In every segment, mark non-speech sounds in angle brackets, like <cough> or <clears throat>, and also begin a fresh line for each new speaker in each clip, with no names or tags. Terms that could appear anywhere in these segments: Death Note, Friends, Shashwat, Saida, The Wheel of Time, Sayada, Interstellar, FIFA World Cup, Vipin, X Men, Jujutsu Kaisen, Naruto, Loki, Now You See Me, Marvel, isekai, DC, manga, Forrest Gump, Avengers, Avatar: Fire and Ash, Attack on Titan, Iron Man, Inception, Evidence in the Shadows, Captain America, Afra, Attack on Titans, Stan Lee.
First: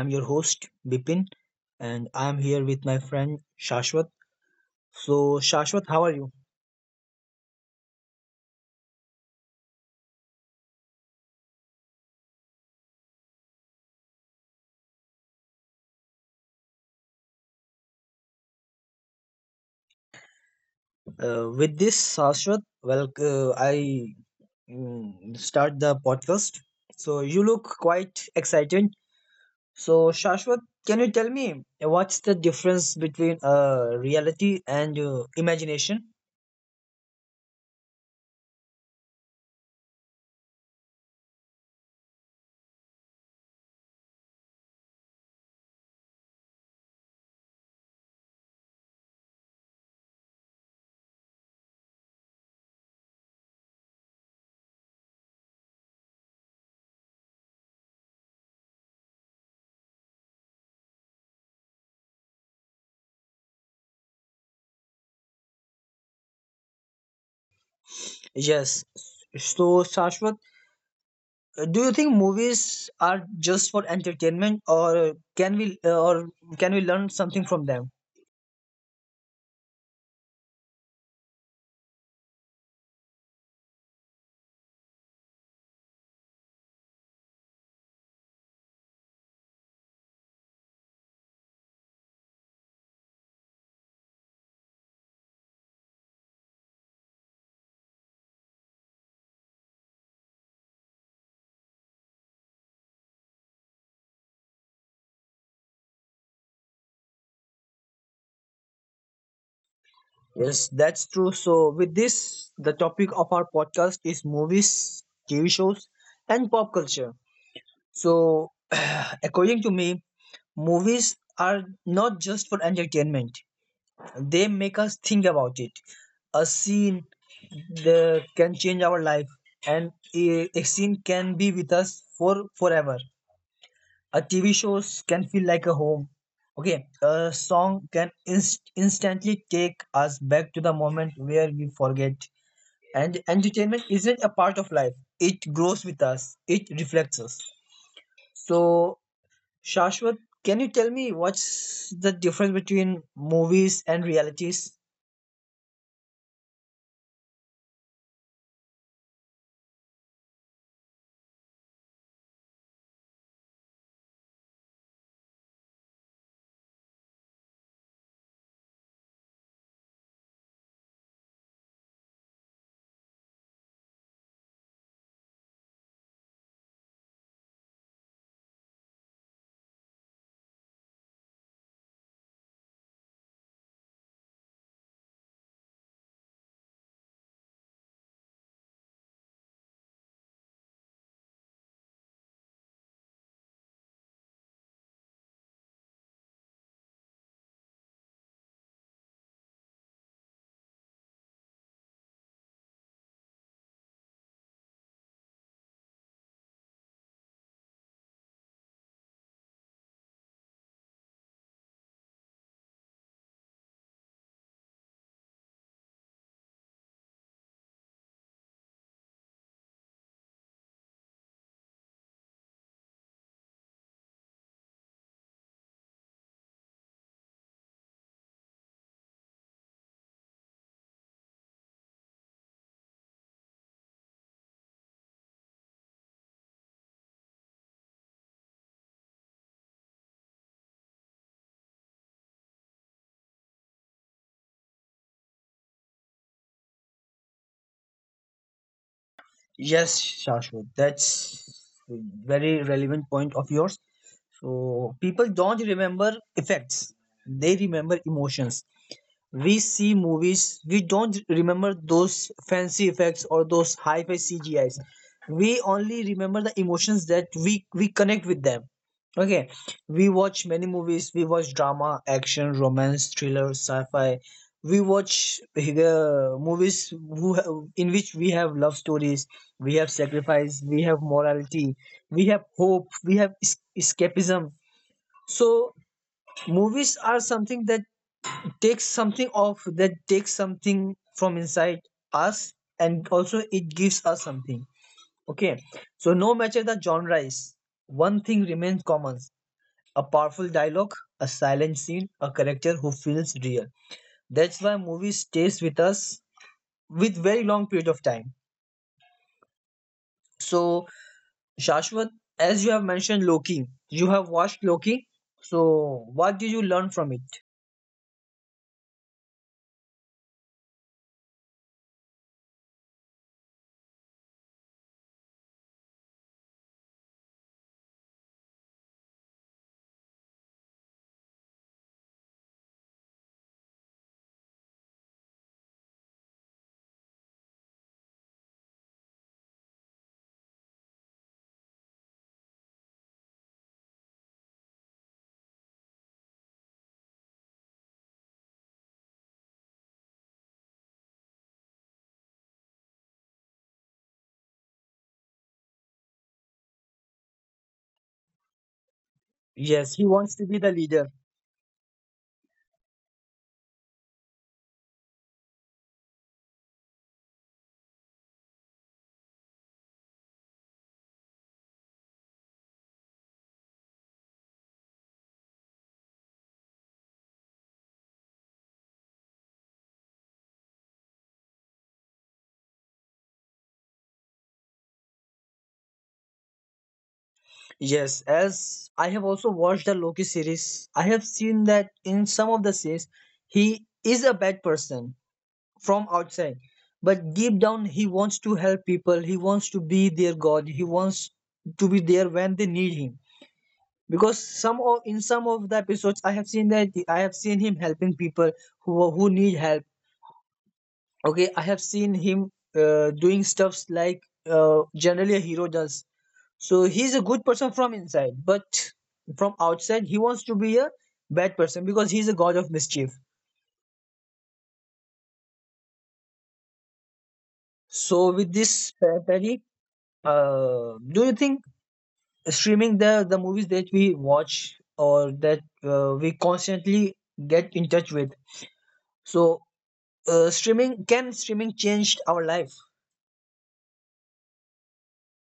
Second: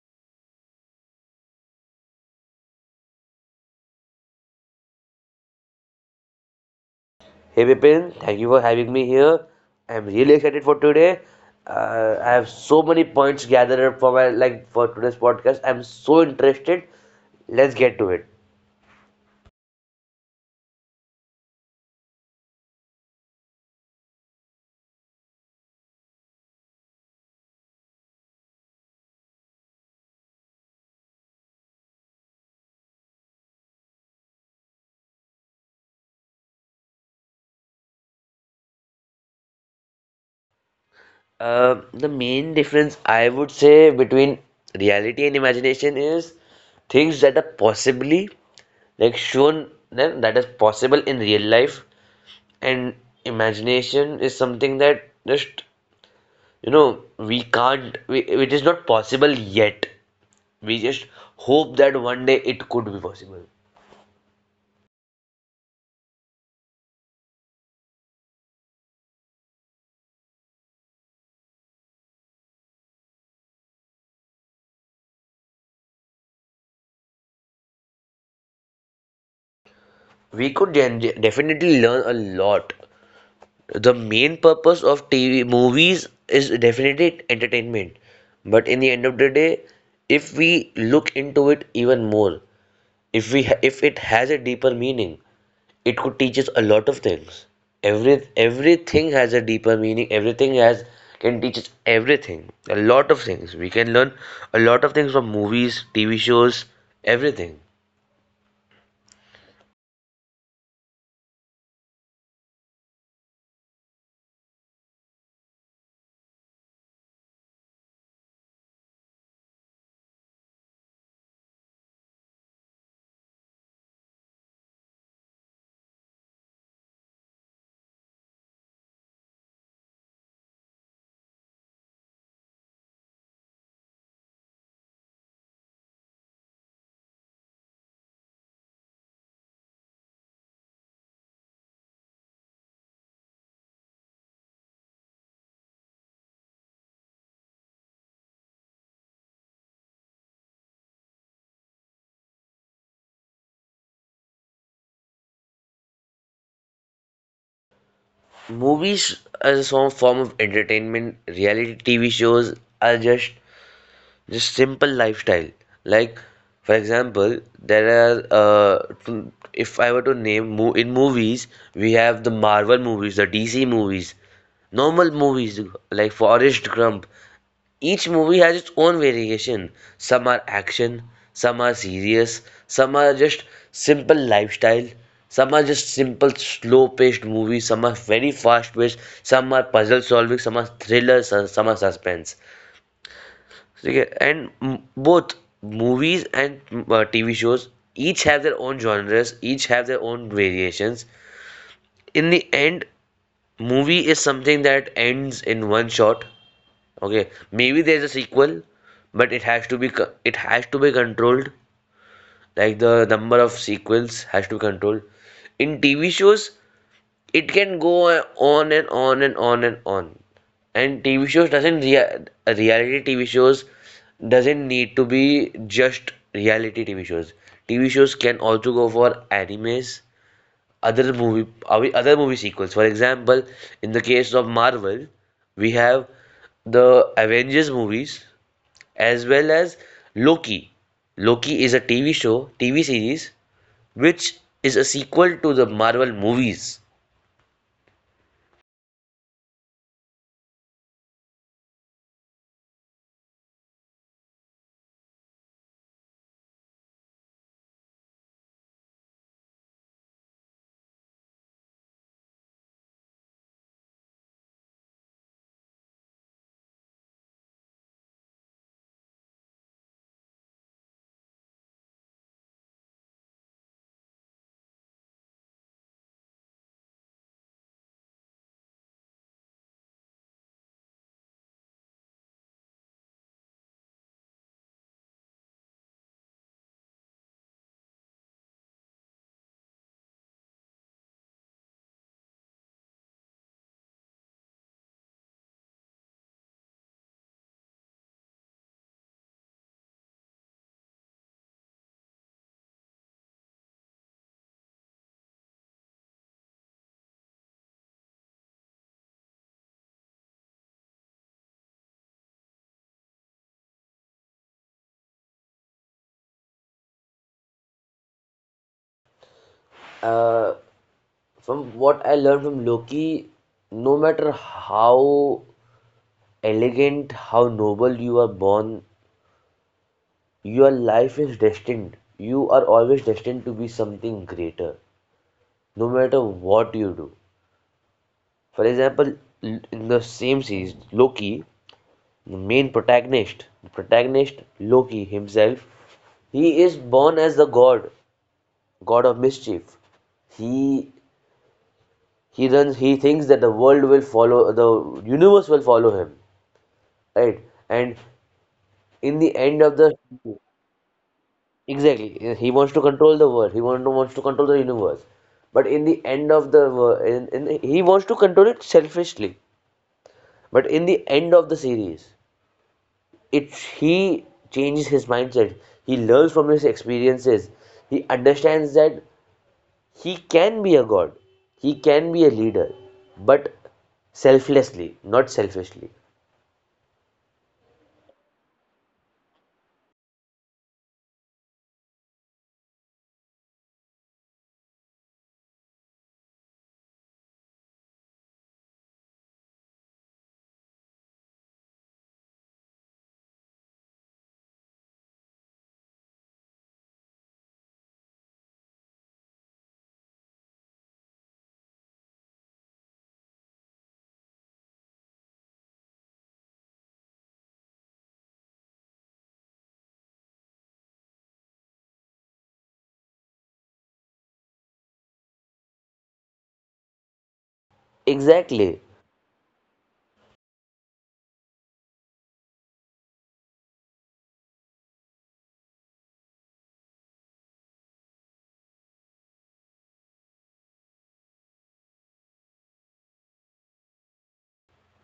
am your host, Bipin, and I am here with my friend Shashwat. So, Shashwat, how are you?
Hey Vipin, thank you for having me here. I'm really excited for today. I have so many points gathered up for my like for today's podcast. I'm so interested. Let's get to it.
With this, Shashwat, well, I start the podcast. So, you look quite excited. So, Shashwat, can you tell me what's the difference between reality and imagination?
The main difference I would say between reality and imagination is things that are possibly like shown then that is possible in real life, and imagination is something that just we can't, it is not possible yet. We just hope that one day it could be possible.
Yes. So, Shashwat, do you think movies are just for entertainment, or can we learn something from them?
We could definitely learn a lot. The main purpose of TV movies is definitely entertainment, but in the end of the day, if we look into it even more, if we ha- if it has a deeper meaning, it could teach us a lot of things. Everything has a deeper meaning, everything has, can teach us everything, a lot of things we can learn, a lot of things from movies, TV shows, everything.
Yes, that's true. So with this, the topic of our podcast is movies, TV shows, and pop culture. So <clears throat> according to me, movies are not just for entertainment. They make us think about it. A scene can change our life, and a scene can be with us for forever. A TV shows can feel like a home. Okay, a song can instantly take us back to the moment where we forget. And entertainment isn't a part of life; it grows with us. It reflects us. So, Shashwat, can you tell me what's the difference between movies and realities?
Movies as a some form of entertainment, reality TV shows are just simple lifestyle. Like, for example, there are, if I were to name mo- in movies, we have the Marvel movies, the DC movies, normal movies like Forrest Gump. Each movie has its own variation. Some are action, some are serious, some are just simple lifestyle, some are just simple slow paced movies, some are very fast paced, some are puzzle solving, some are thrillers, and some are suspense. Okay, and both movies and TV shows, each have their own genres, each have their own variations. In the end, movie is something that ends in one shot. Okay, maybe there's a sequel, but it has to be controlled. Like, the number of sequels has to be controlled. In TV shows, it can go on and on and on and on. And TV shows doesn't reality TV shows doesn't need to be just reality TV shows. TV shows can also go for animes, other movie sequels. For example, in the case of Marvel, we have the Avengers movies as well as Loki. Loki is a TV show, TV series, which is a sequel to the Marvel movies.
Yes, Shashwat, that's a very relevant point of yours. So people don't remember effects; they remember emotions. We see movies, we don't remember those fancy effects or those high-fi CGIs. We only remember the emotions that we connect with them. Okay, we watch many movies. We watch drama, action, romance, thriller, sci-fi. We watch the movies in which we have love stories, we have sacrifice, we have morality, we have hope, we have escapism. So movies are something that takes something off that takes something from inside us, and also it gives us something. Okay, so no matter the genre is, one thing remains common: a powerful dialogue, a silent scene, a character who feels real. That's why movie stays with us with very long period of time. So, Shashwat, as you have mentioned Loki, you have watched Loki. So what did you learn from it?
Uh, from what I learned from Loki, no matter how elegant, how noble you are born, your life is destined. You are always destined to be something greater, no matter what you do. For example, in the same series, Loki, the main protagonist, the protagonist Loki himself, he is born as the god, god of mischief. He he runs. He thinks that the world will follow, the universe will follow him, right? And in the
Yes,
end
he
of the.
wants to be the leader.
Exactly, he wants to control the world. He wants to control the universe. But in the end of the he wants to control it selfishly. But in the end of the series, it he changes his mindset. He learns from his experiences. He understands that he can be a god, he can be a leader, but selflessly, not selfishly.
Yes, as I have also watched the Loki series, I have seen that in some of the scenes, he is a bad person from outside, but deep down, he wants to help people, he wants to be their god, he wants to be there when they need him. Because some of in some of the episodes, I have seen that I have seen him helping people who need help. Okay, I have seen him doing stuffs like generally a hero does. So he's a good person from inside, but from outside he wants to be a bad person because he's a god of mischief. So with this,
Exactly.
Patty, do you think streaming the movies that we watch or that we constantly get in touch with? So streaming can streaming changed our life?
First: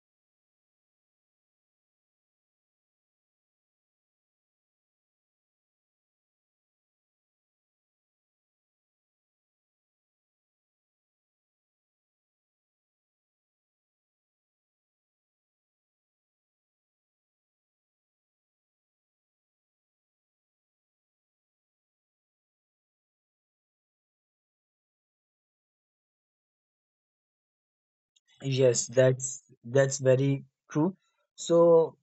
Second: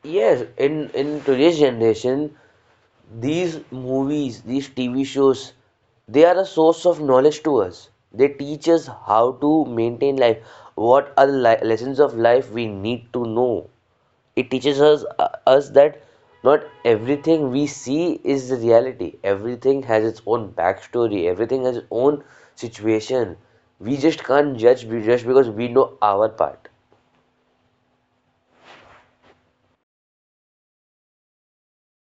Yes, in today's generation, these movies, these TV shows, they are a source of knowledge to us. They teach us how to maintain life, what are the lessons of life we need to know. It teaches us that not everything we see is the reality. Everything has its own backstory, everything has its own situation. We just can't judge, just because we know our part.
Yes, that's very true. So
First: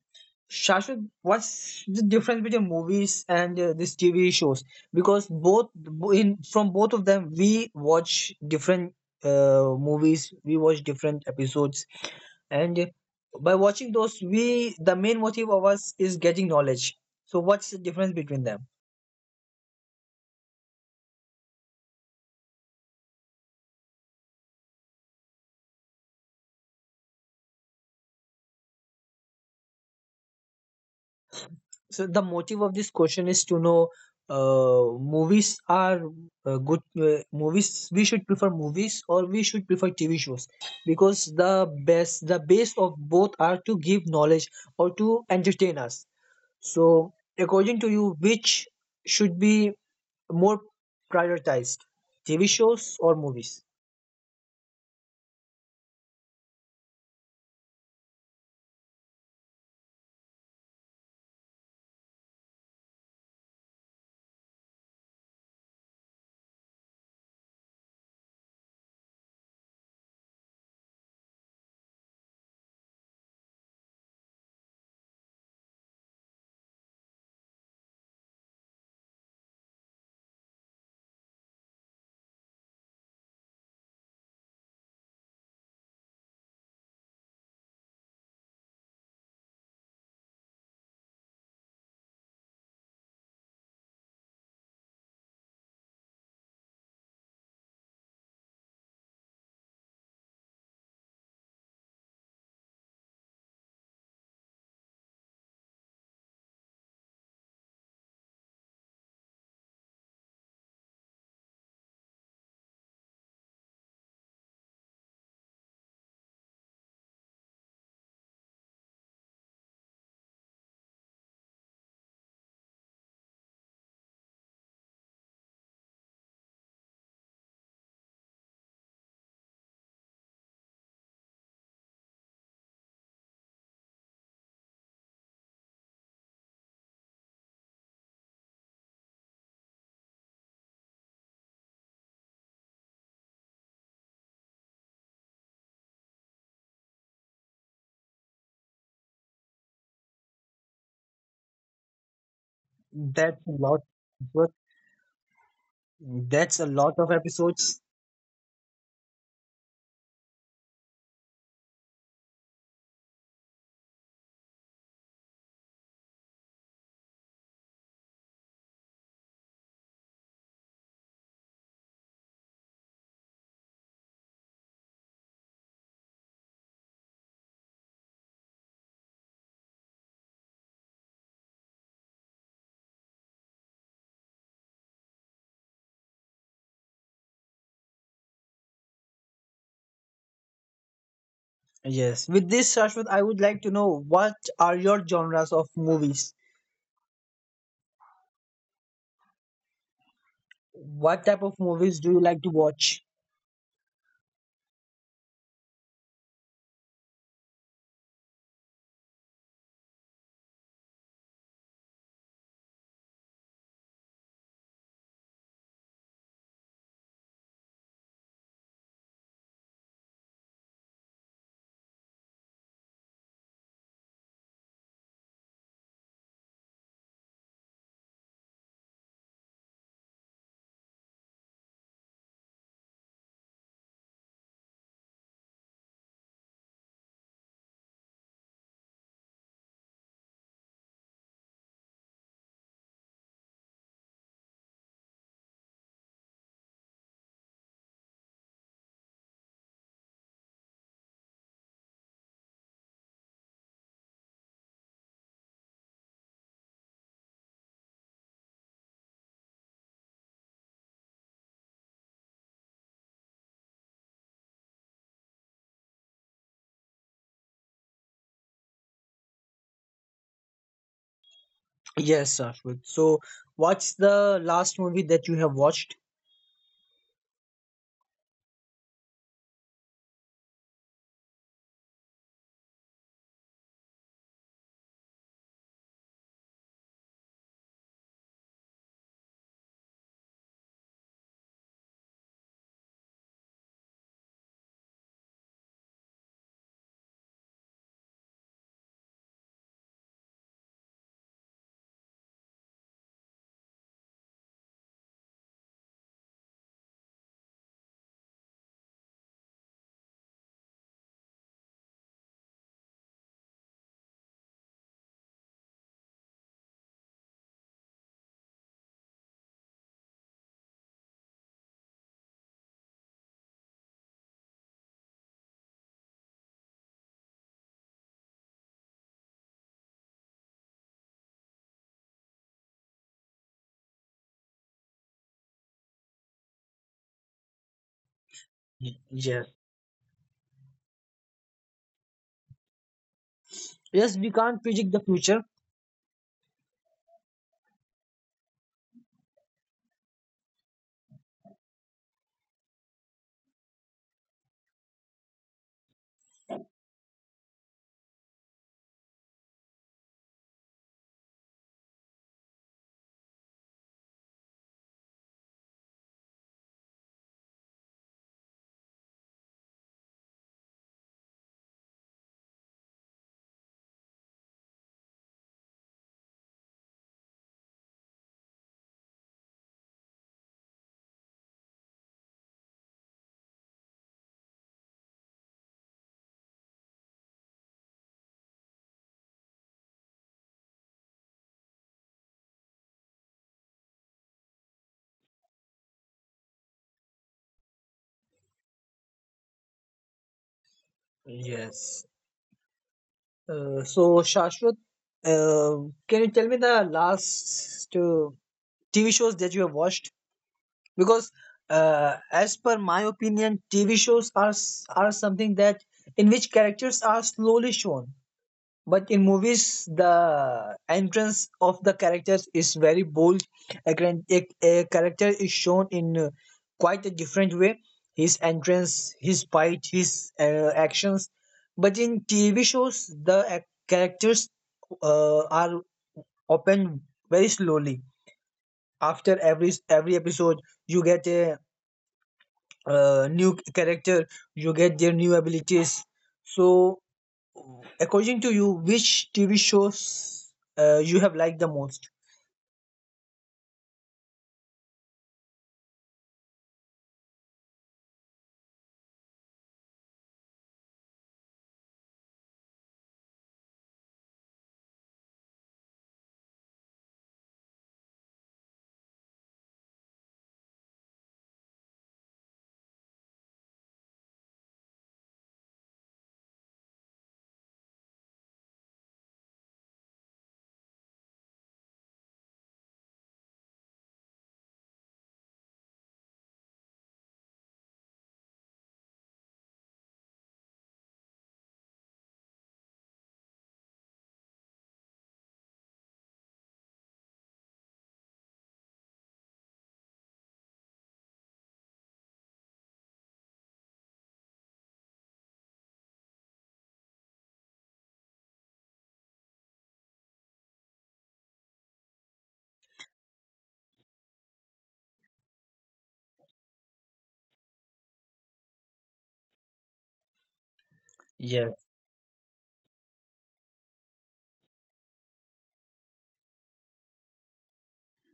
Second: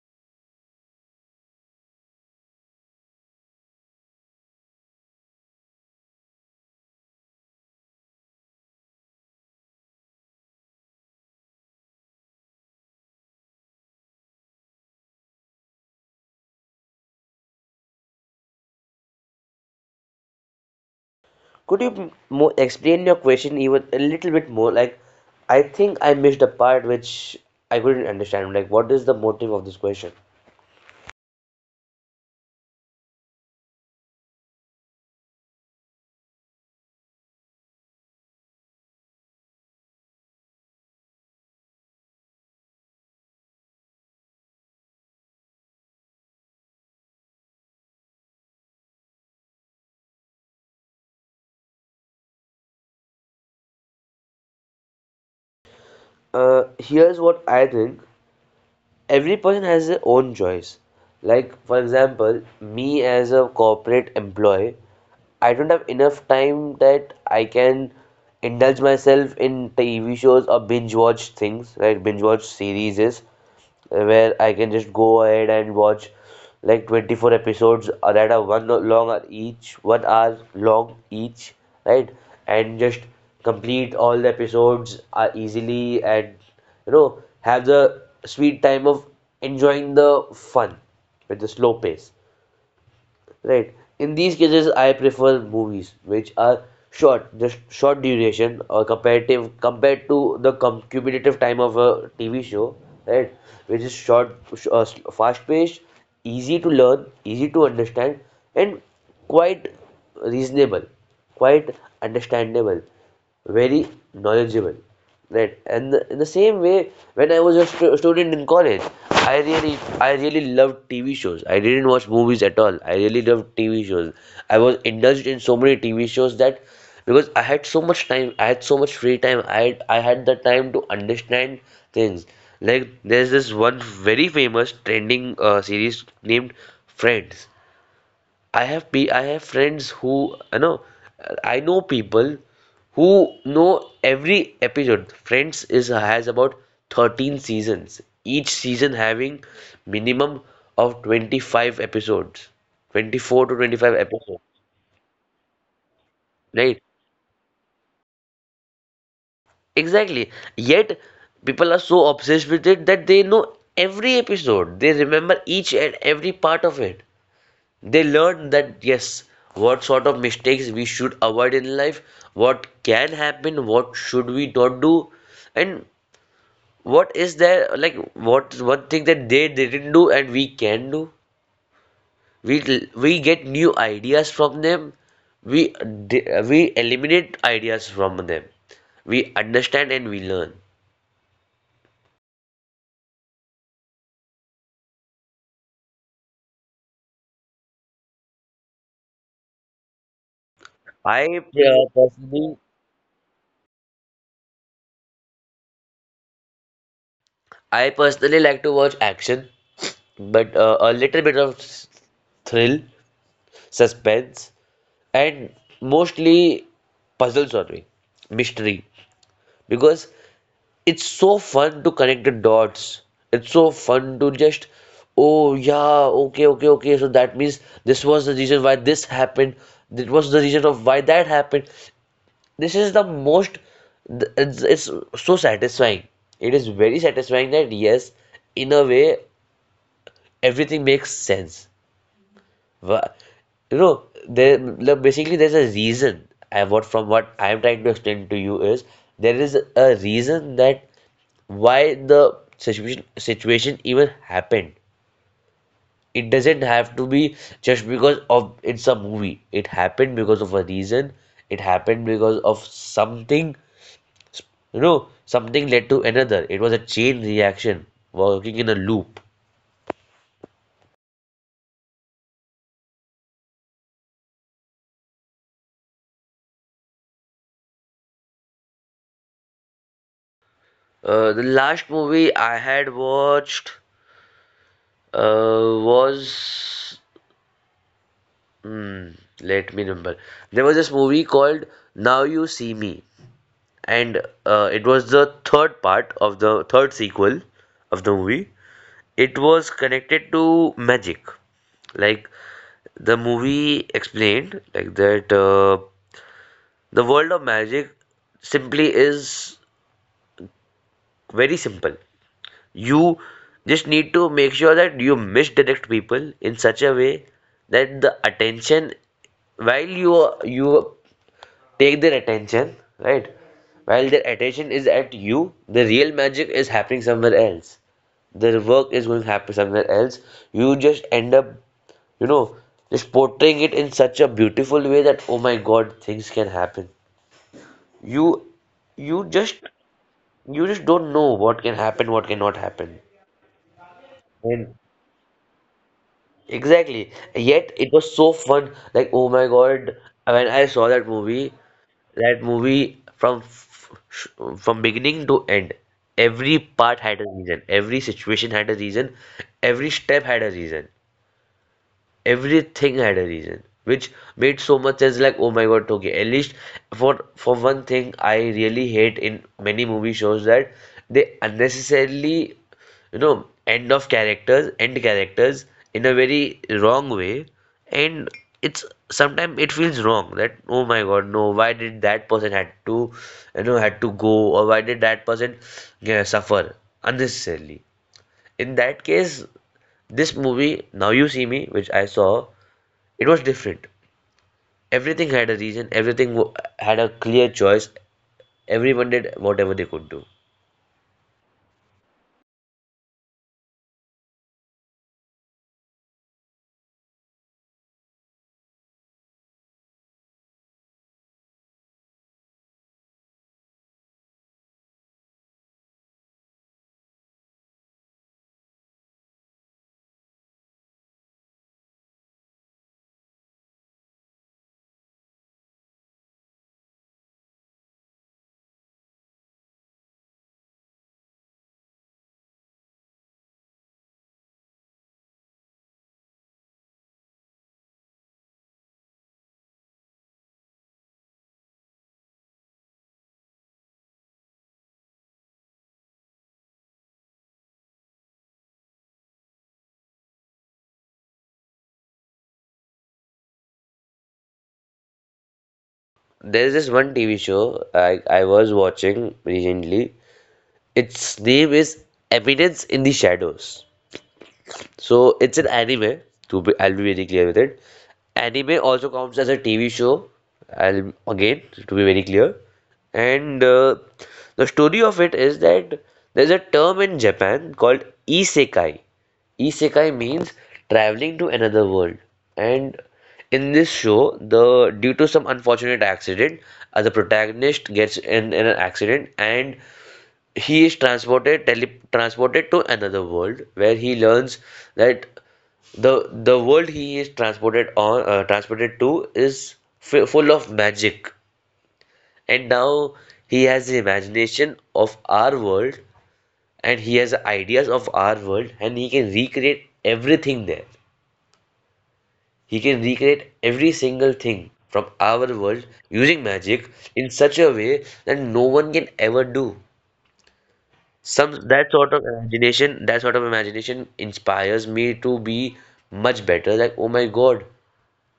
Shashwat, what's the difference between movies and these TV shows? Because in from both of them, we watch different movies, we watch different episodes, and by watching those, we the main motive of us is getting knowledge. So, what's the difference between them?
Could you more explain your question even a little bit more? Like, I think I missed a part which I couldn't understand, like, what is the motive of this question?
So the motive of this question is to know movies are good movies. We should prefer movies, or we should prefer TV shows, because the best the base of both are to give knowledge or to entertain us. So according to you, which should be more prioritized, TV shows or movies?
uh, Here's what I think. Every person has their own choice. Like, for example, me as a corporate employee, I don't have enough time that I can indulge myself in TV shows or binge watch things, right? Binge watch series, where I can just go ahead and watch like 24 episodes, or rather one long, each 1 hour long each, right? And just complete all the episodes easily, and you know, have the sweet time of enjoying the fun with the slow pace, right? In these cases, I prefer movies which are short, just short duration, or comparative, compared to the cumulative time of a TV show, right? Which is short, fast paced, easy to learn, easy to understand, and quite reasonable, quite understandable, very knowledgeable, right? And in the same way, when I was a student in college, I really, I really loved TV shows. I didn't watch movies at all. I really loved TV shows. I was indulged in so many TV shows that, because I had so much time, I had, so much free time, I had the time to understand things. Like, there's this one very famous trending series named Friends. I have friends who, you know, I know people who know every episode. Friends is, has about 13 seasons, each season having minimum of 25 episodes, 24 to
That's a
25
lot.
episodes,
But that's
right?
a lot of episodes.
Exactly. Yet people are so obsessed with it that they know every episode. They remember each and every part of it. They learn that, yes, what sort of mistakes we should avoid in life, what can happen, what should we not do, and what is there, like, what one thing that they didn't do and we can do. we we get new ideas from them. we we eliminate ideas from them. We understand and we learn.
Yes. With this, Shashwat, I would like to know, what are your genres of movies?
i
What type of
uh,
movies do you
personally
like to watch?
i personally like to watch action, but a little bit of thrill, suspense, and mostly puzzle solving, mystery, because it's so fun to connect the dots. It's so fun to just, oh yeah, okay, okay, okay. So that means this was the reason why this happened. That was the reason of why that happened. This is the most. It's so satisfying. It is very satisfying that, yes, in a way, everything makes sense. Wha- You know, there, like, basically there's a reason. I what From what I'm trying to explain to you is there is a reason that why the situation even happened. It doesn't have to be just because of it's a movie. It happened because of a reason. It happened because of something. You know, something led to another. It was a chain reaction, working in a loop.
Yes, Shashwat. So, what's the last movie that you have watched?
The last movie I had watched was Hmm, Let me remember. There was this movie called Now You See Me, and it was the third part of the third sequel of the movie. It was connected to magic. Like, the movie explained, like, that the world of magic simply is very simple. You just need to make sure that you misdirect people in such a way that the attention, while you, you take their attention, right? While their attention is at you, the real magic is happening somewhere else. Their work is going to happen somewhere else. You just end up, you know, just portraying it in such a beautiful way that, oh my god, things can happen. You, you just,
Yes.
you just don't know what can happen, what cannot happen.
Yes, we can't
And
predict the future.
exactly. Yet it was so fun. Like, oh my God, when I saw that movie from from beginning to end, every part had a reason, every situation had a reason, every step had a reason, everything had a reason, which made so much sense. Like, oh my god, okay, at least for one thing, I really hate in many movie shows that they unnecessarily, end characters in a very wrong way. And it's, sometimes it feels wrong that, oh my god, no, why did that person had to go, or why did that person, yeah, suffer unnecessarily. In that case, this movie, Now You See Me, which I saw, it was different. Everything had a reason, everything had a clear choice, everyone did whatever they could do.
Yes. So, Shashwat, uh, can you tell me the last TV shows that you have watched? Because, as per my opinion, TV shows are are something that in which characters are slowly shown, but in movies the entrance of the characters is very bold. A character is shown in quite a different way: his entrance, his fight, his actions. But in TV shows the characters are opened very slowly. After every episode you get a new character, you get their new abilities. So, according to you, which TV shows you have liked the most?
There's this one TV show I was watching recently. Its name is Evidence in the Shadows. So it's an anime. To be, I'll be very clear with it. Anime also counts as a TV show. I'll again, to be very clear. And the story of it is that there's a term in Japan called isekai. Isekai means traveling to another world. And in this show, the due to some unfortunate accident, the protagonist gets in an accident, and he is transported, tele transported to another world, where he learns that the world he is transported on, transported to, is f full of magic, and now he has the imagination of our world, and he has ideas of our world, and he can recreate everything there. He can recreate every single thing from our world using magic in such a way that no one can ever do. Some
Yes.
That sort of imagination, that sort of imagination inspires me to be much better. Like, oh my God.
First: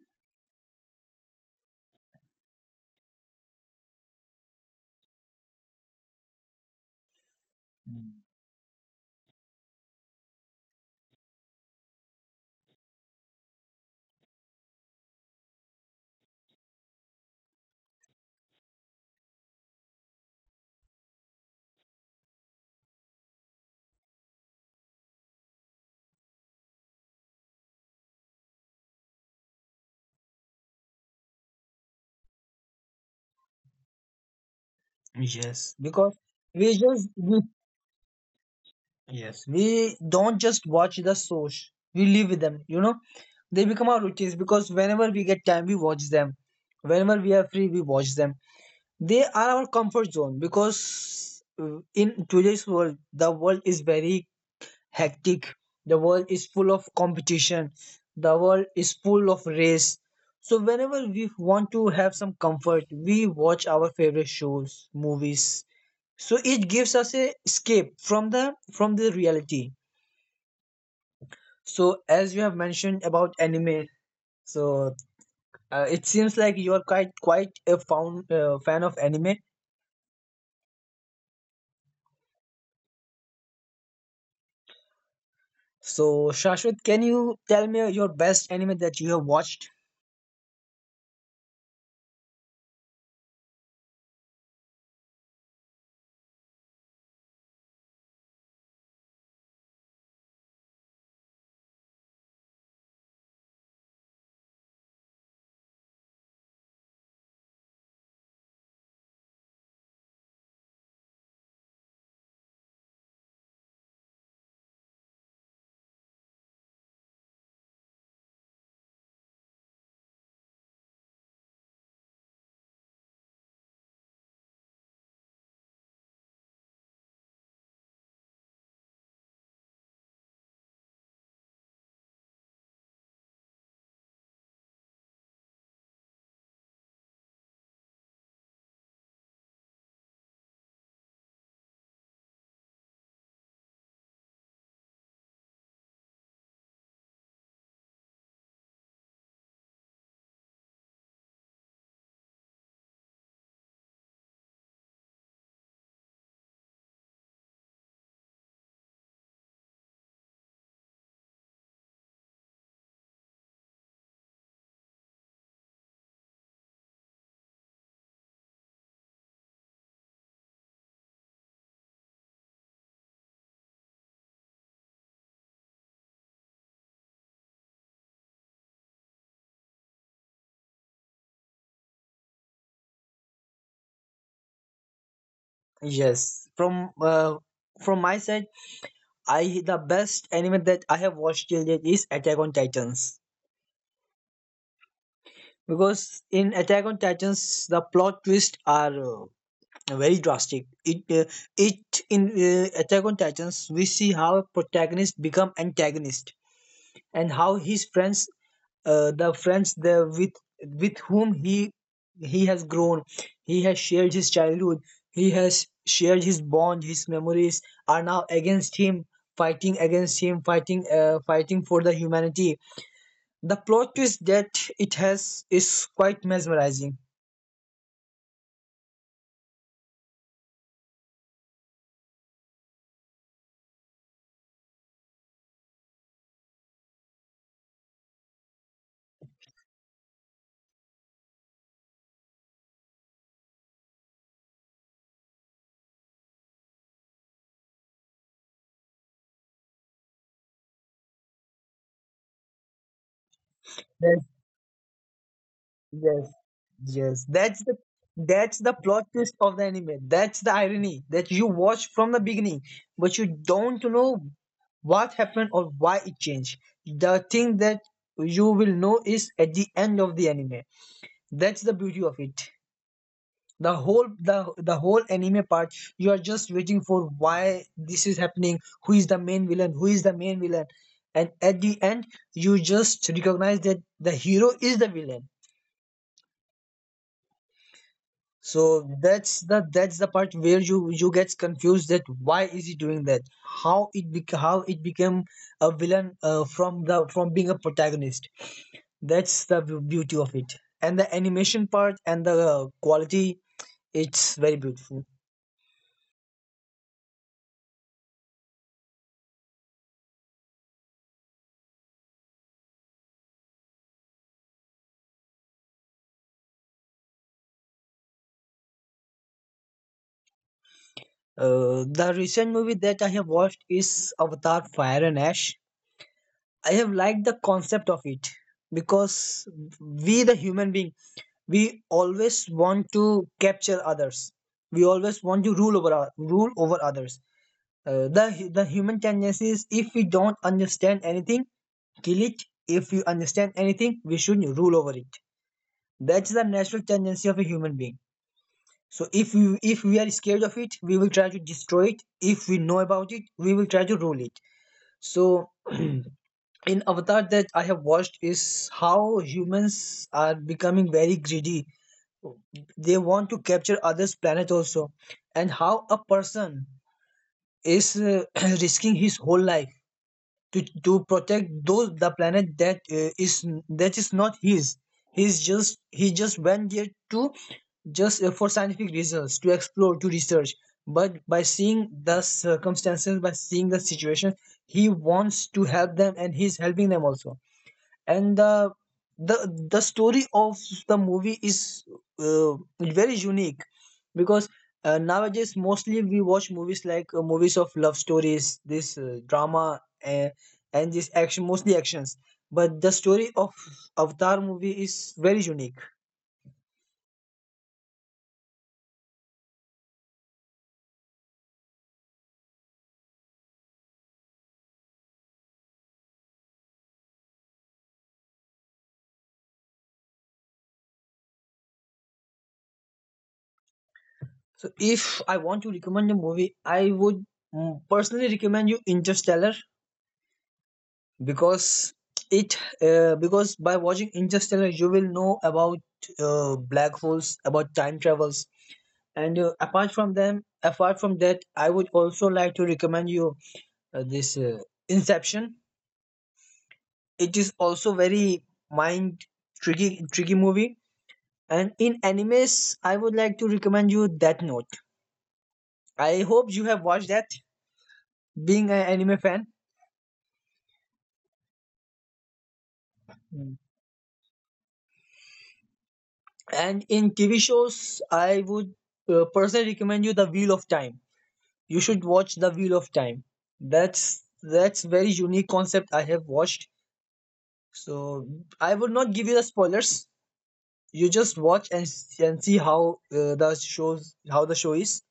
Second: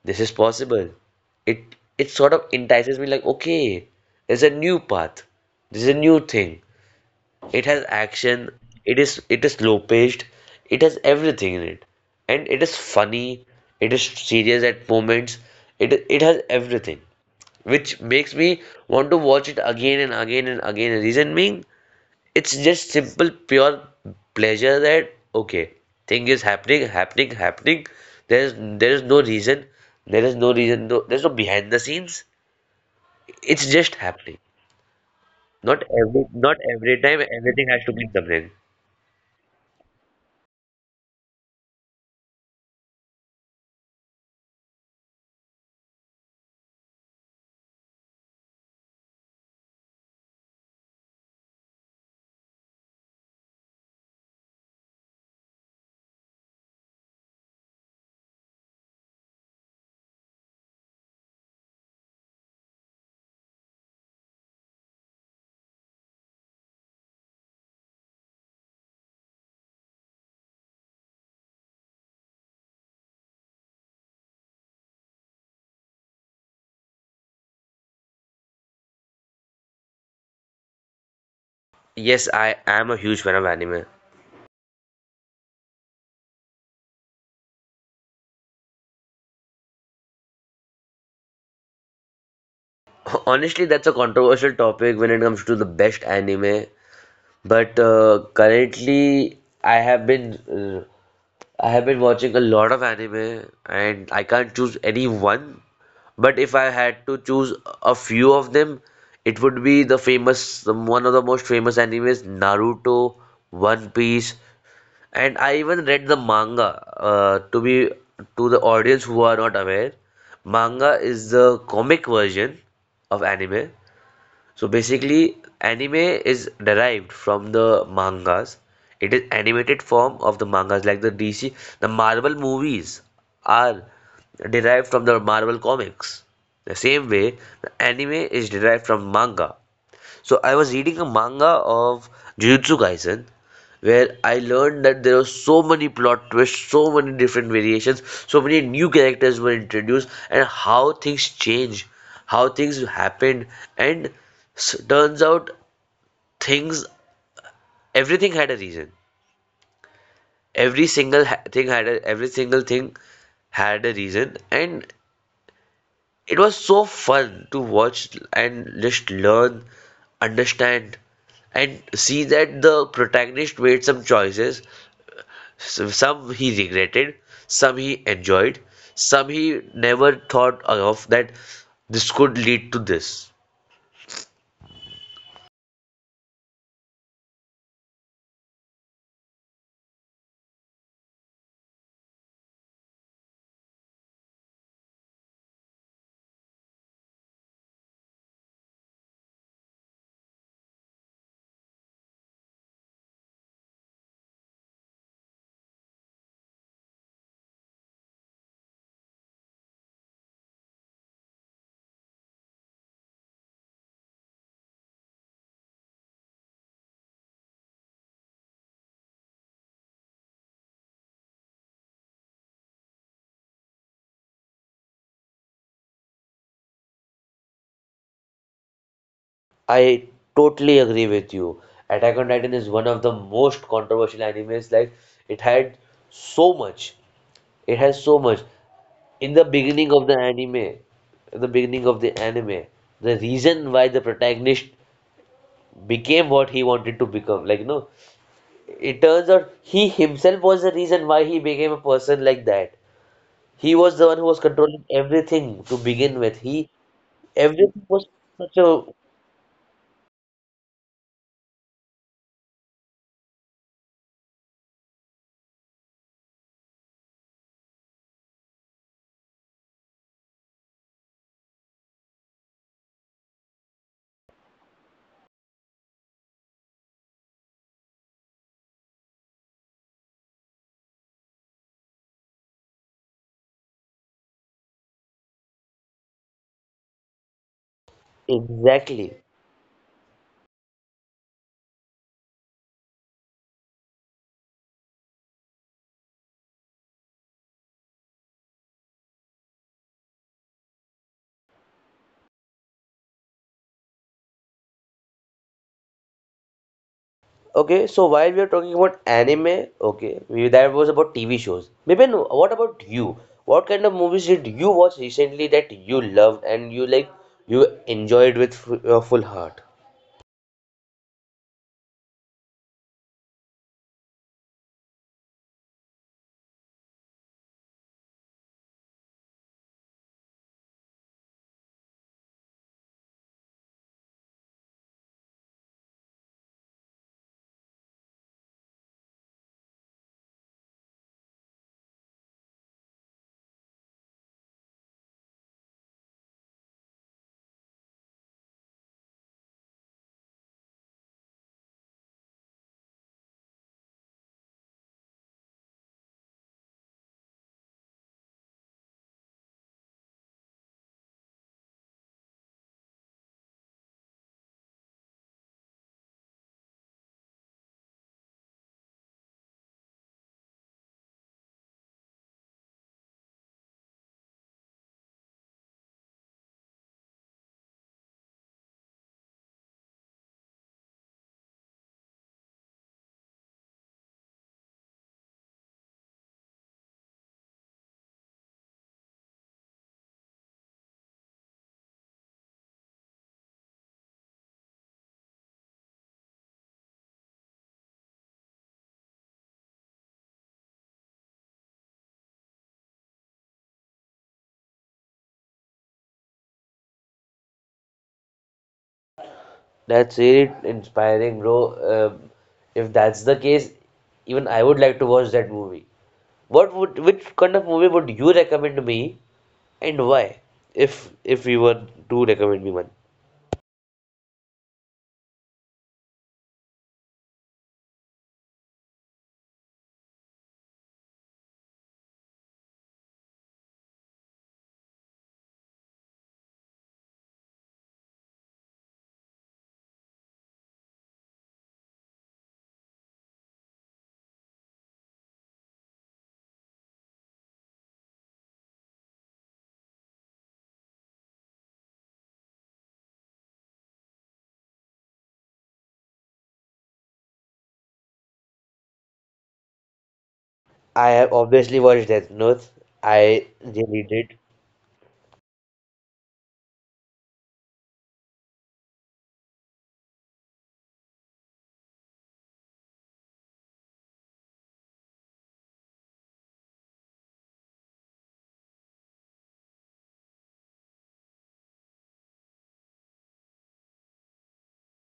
This is possible. It sort of entices me like, okay, there's a new path. There's a new thing. It has
Mm.
action. It is slow paced. It has everything in it. And it is funny. It is serious at moments. It has everything. Which makes me want to watch it again and again and again. Reason being, it's just simple pure pleasure that okay thing is happening happening. there's there is no reason there is no reason, no, there's no behind the scenes, it's just happening.
Yes, because
Not
we
every
just
time
we,
everything has to be something.
yes, we don't just watch the shows. We live with them. You know, they become our routines because whenever we get time, we watch them. Whenever we are free, we watch them. They are our comfort zone because in today's world, the world is very hectic. The world is full of competition. The world is full of race. So whenever we want to have some comfort, we watch our favorite shows, movies. So it gives us a escape from the reality. So as you have mentioned about anime, so it seems like you are quite a fan fan of anime.
Yes, I am a huge fan of anime.
So Shashwat, can you tell me your best anime that you have watched?
<laughs> Honestly, that's a controversial topic when it comes to the best anime, but currently i have been uh, I have been watching a lot of anime and I can't choose any one, but if I had to choose a few of them, it would be the famous, one of the most famous animes, Naruto, One Piece, and I even read the manga. To be, to the audience who are not aware, manga is the comic version of anime, so basically, anime is derived from the mangas. It is animated form of the mangas, like the DC, the Marvel movies are derived from the Marvel comics. The same way, the anime is derived from manga. So I was reading a manga of Jujutsu Kaisen where I learned that there were so many plot twists, so many different variations, so many new characters were introduced, and how things change, how things happened, and turns out things, everything had a reason. Every single thing had a reason, and it was so fun to watch and just learn, understand, and see that the protagonist made some choices. Some he regretted, some he enjoyed, some he never thought of that this could lead to this.
Yes, from my side, I the best anime that I have watched till date is Attack on Titans, because in Attack on Titans the plot twists are very drastic. It it in Attack on Titans we see how protagonist become antagonist, and how his friends, the friends the with whom he has grown, he has shared his childhood, he has shared his bond, his memories, are now against him, fighting against him, fighting fighting for the humanity. The plot twist that it has is quite mesmerizing.
I totally agree with you. Attack on Titan is one of the most controversial animes. Like, it had so much. It has so much. in the beginning of the anime in the beginning of the anime, the reason why the protagonist became what he wanted to become, like you know it turns out he himself was the reason why he became a person like that. He was the one who was controlling everything to begin
Yes,
with. He
yes. That's the
everything was such a
plot twist of the anime. That's the irony that you watch from the beginning, but you don't know what happened or why it changed. The thing that you will know is at the end of the anime. That's the beauty of it. The whole anime part, you are just waiting for why this is happening, who is the main villain, who is the main villain. And at the end, you just recognize that the hero is the villain. So that's
Exactly.
the part where you gets confused that why is he doing that? How it bec how it became a villain from the from being a protagonist. That's the beauty of it. And the animation part and the quality, it's very beautiful.
Okay, so while we are talking about anime, okay, that was about TV shows. Maybe no. What about you? What kind of movies did you watch recently that you loved and you like you enjoyed with your full heart?
The recent movie that I have watched is Avatar: Fire and Ash. I have liked the concept of it because we, the human being, we always want to capture others. We always want to rule over others. The the human tendency is if we don't understand anything, kill it. If you understand anything, we should rule over it. That's the natural tendency of a human being. So if we are scared of it, we will try to destroy it. If we know about it, we will try to rule it. So <clears throat> in Avatar that I have watched is how humans are becoming very greedy. They want to capture others' planet also, and how a person is <clears throat> risking his whole life to protect those the planet that is that is not his. He's just he just went there to just for scientific reasons to explore, to research. But by seeing the circumstances, by seeing the situation, he wants to help them, and he's helping them also, and the the story of the movie is uh, very unique, because nowadays mostly we watch movies like movies of love stories, this drama, and this action, mostly actions, but the story of Avatar movie is very unique.
That's really inspiring, bro. Um if that's the case, even I would like to watch that movie. What would Which kind of movie would you recommend me and why? If you were to recommend me one.
So if I want to recommend a movie, I would personally recommend you Interstellar, because it because by watching Interstellar you will know about black holes, about time travels, and apart from that, I would also like to recommend you this Inception. It is also very mind tricky movie. And in animes, I would like to recommend you Death Note. I hope you have watched that. Being an anime fan.
I have obviously watched Death Note. I really did.
And in TV shows, I would personally recommend you The Wheel of Time. You should watch The Wheel of Time. That's very unique concept I have watched. So I would not give you the spoilers. You just watch and see how the shows how the show is.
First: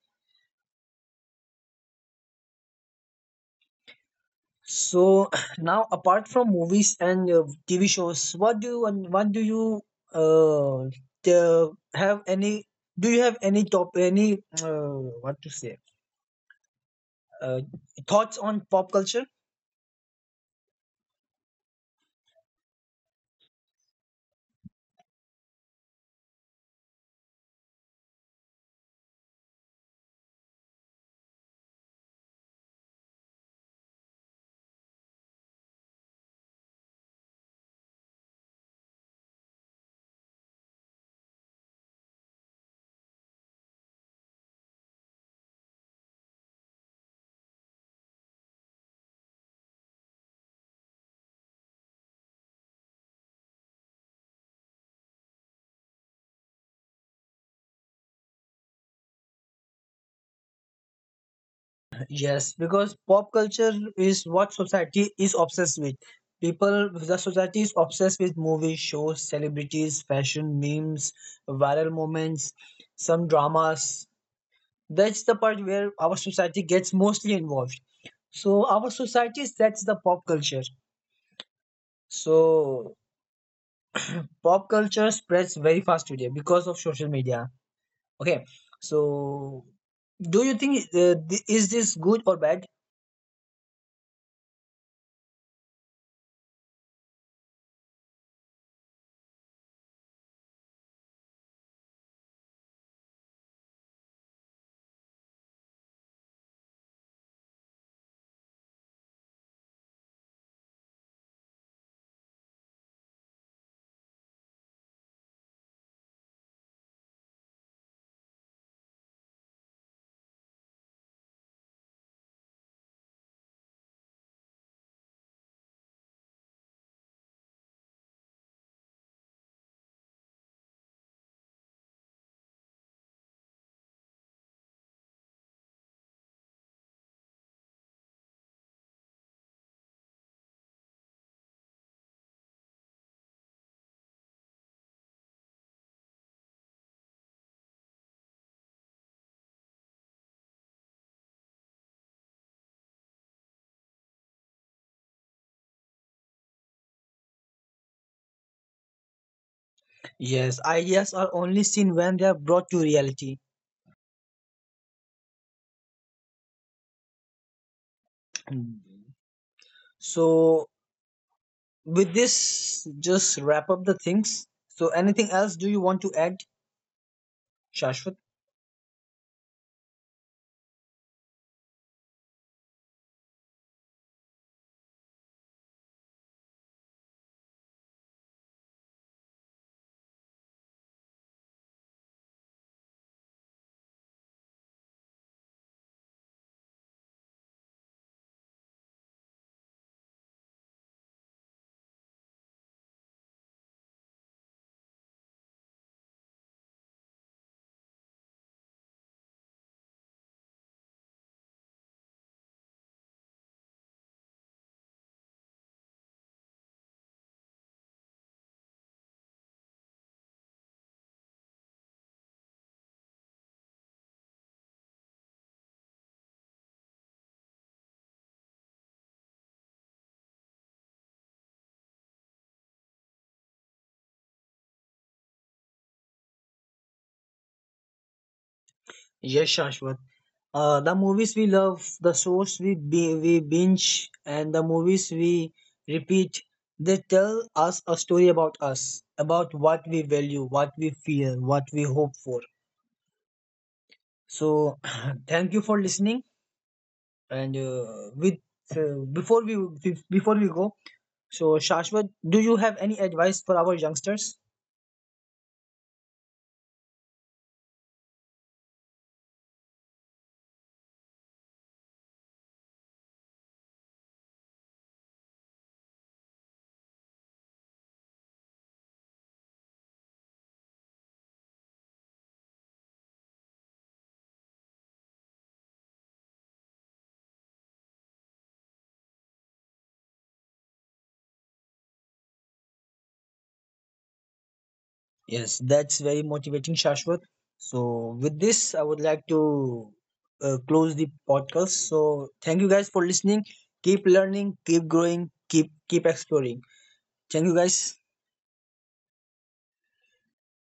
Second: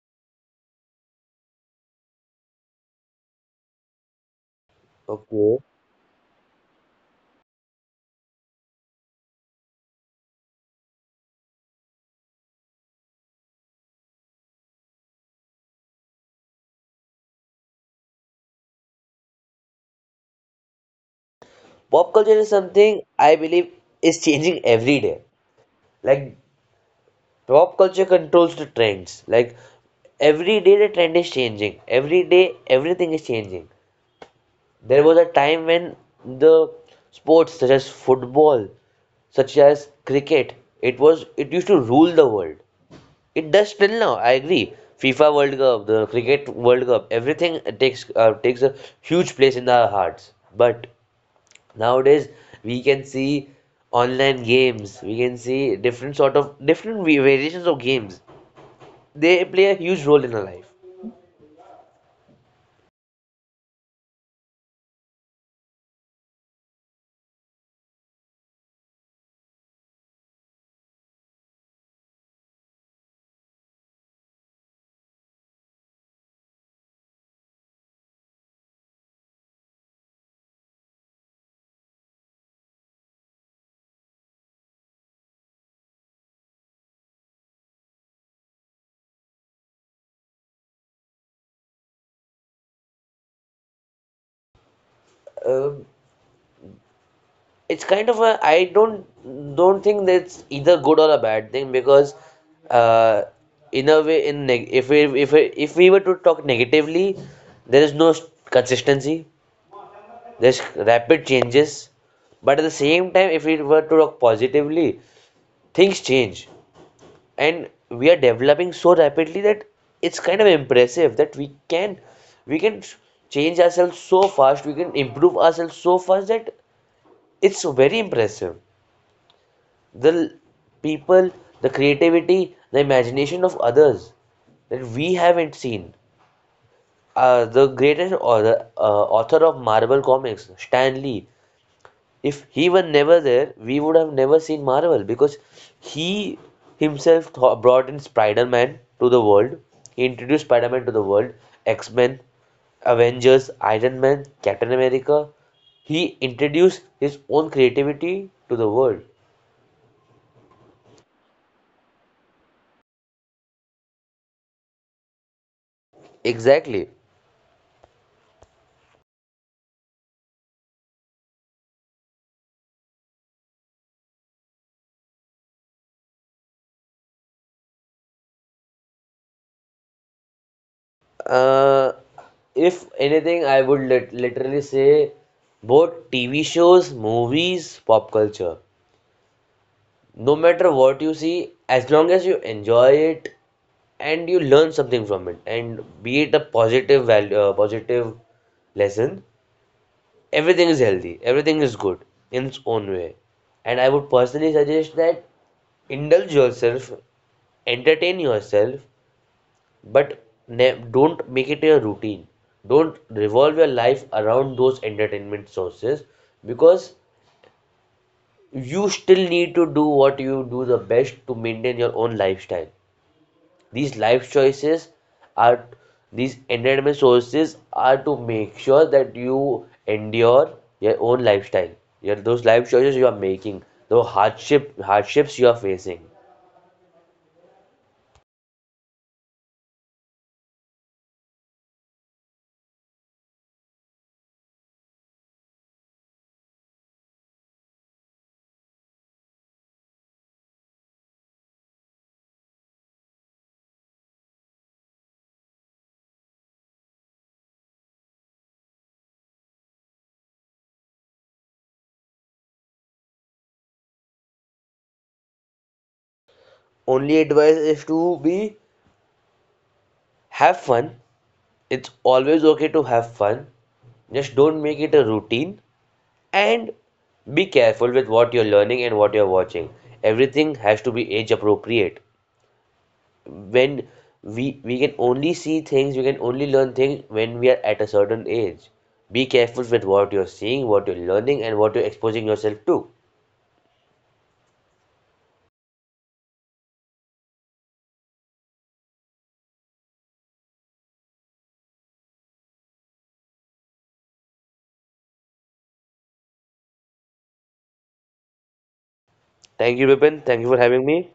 So
Okay.
<clears throat> now, apart from movies and TV shows, what do you and what do you uh, the- have any? Do you have any top any what to say? Uh, thoughts on pop culture?
Pop culture is something I believe is changing every day. Like pop culture controls the trends. Like every day the trend is changing. Every day everything is changing. There was a time when the sports such as football, such as cricket, it used to rule the world. It does still now. I agree. FIFA World Cup, the cricket World Cup, everything takes takes a huge place in our hearts. But nowadays we can see online games, we can see different sort of different variations of games, they play a huge role in our life.
Yes, because pop culture is what society is obsessed with. People, the society is obsessed with movies, shows, celebrities, fashion, memes, viral moments, some dramas. That's the part where our society gets mostly involved. So our society sets the pop culture. So pop culture spreads very fast today because of social media. Okay, so do you think is this good or bad?
um, it's kind of a, I don't think that's either good or a bad thing, because uh, in a way, in if if we were to talk negatively, there is no consistency, there's rapid changes, but at the same time if we were to talk positively, things change and we are developing so rapidly that it's kind of impressive that we can change ourselves so fast, we can improve ourselves so fast, that it's very impressive. The people, the creativity, the imagination of others that we haven't seen. The greatest author, author of Marvel comics, Stan Lee, if he were never there, we would have never seen Marvel, because he himself brought in Spider Man to the world. He introduced Spider Man to the world, X Men, Avengers, Iron Man, Captain America. He introduced his own creativity to the world.
Yes, ideas are only seen when they are brought to reality.
Exactly.
So, with this, just wrap up the things. So, anything else do you want to add, Shashwat?
Uh, if anything, I would literally say both TV shows, movies, pop culture. No matter what you see, as long as you enjoy it, and you learn something from it, and be it a positive value, positive lesson, everything is healthy, everything is good in its own way. And I would personally suggest that indulge yourself, entertain yourself, but don't make it your routine. Don't revolve your life around those entertainment sources, because you still need to do what you do the best to maintain your own lifestyle. These life choices are, these entertainment sources are to make sure that you endure your own lifestyle. Your those life choices you are making, the hardships you are facing.
Yes, Shashwat. The movies we love, the shows we binge, and the movies we repeat, they tell us a story about us, about what we value, what we fear, what we hope for. So, <clears throat> thank you for listening. And with before we go, so Shashwat, do you have any advice for our youngsters?
Only advice is to be, have fun. It's always okay to have fun. Just don't make it a routine, and be careful with what you're learning and what you're watching. Everything has to be age appropriate. When we can only see things, we can only learn things when we are at a certain age. Be careful with what you're seeing, what you're learning, and what you're exposing yourself to.
Yes, that's very motivating, Shashwat. So with this, I would like to close the podcast. So thank you guys for listening. Keep learning, keep growing, keep exploring. Thank you guys.
Thank you, Bipin. Thank you for having me.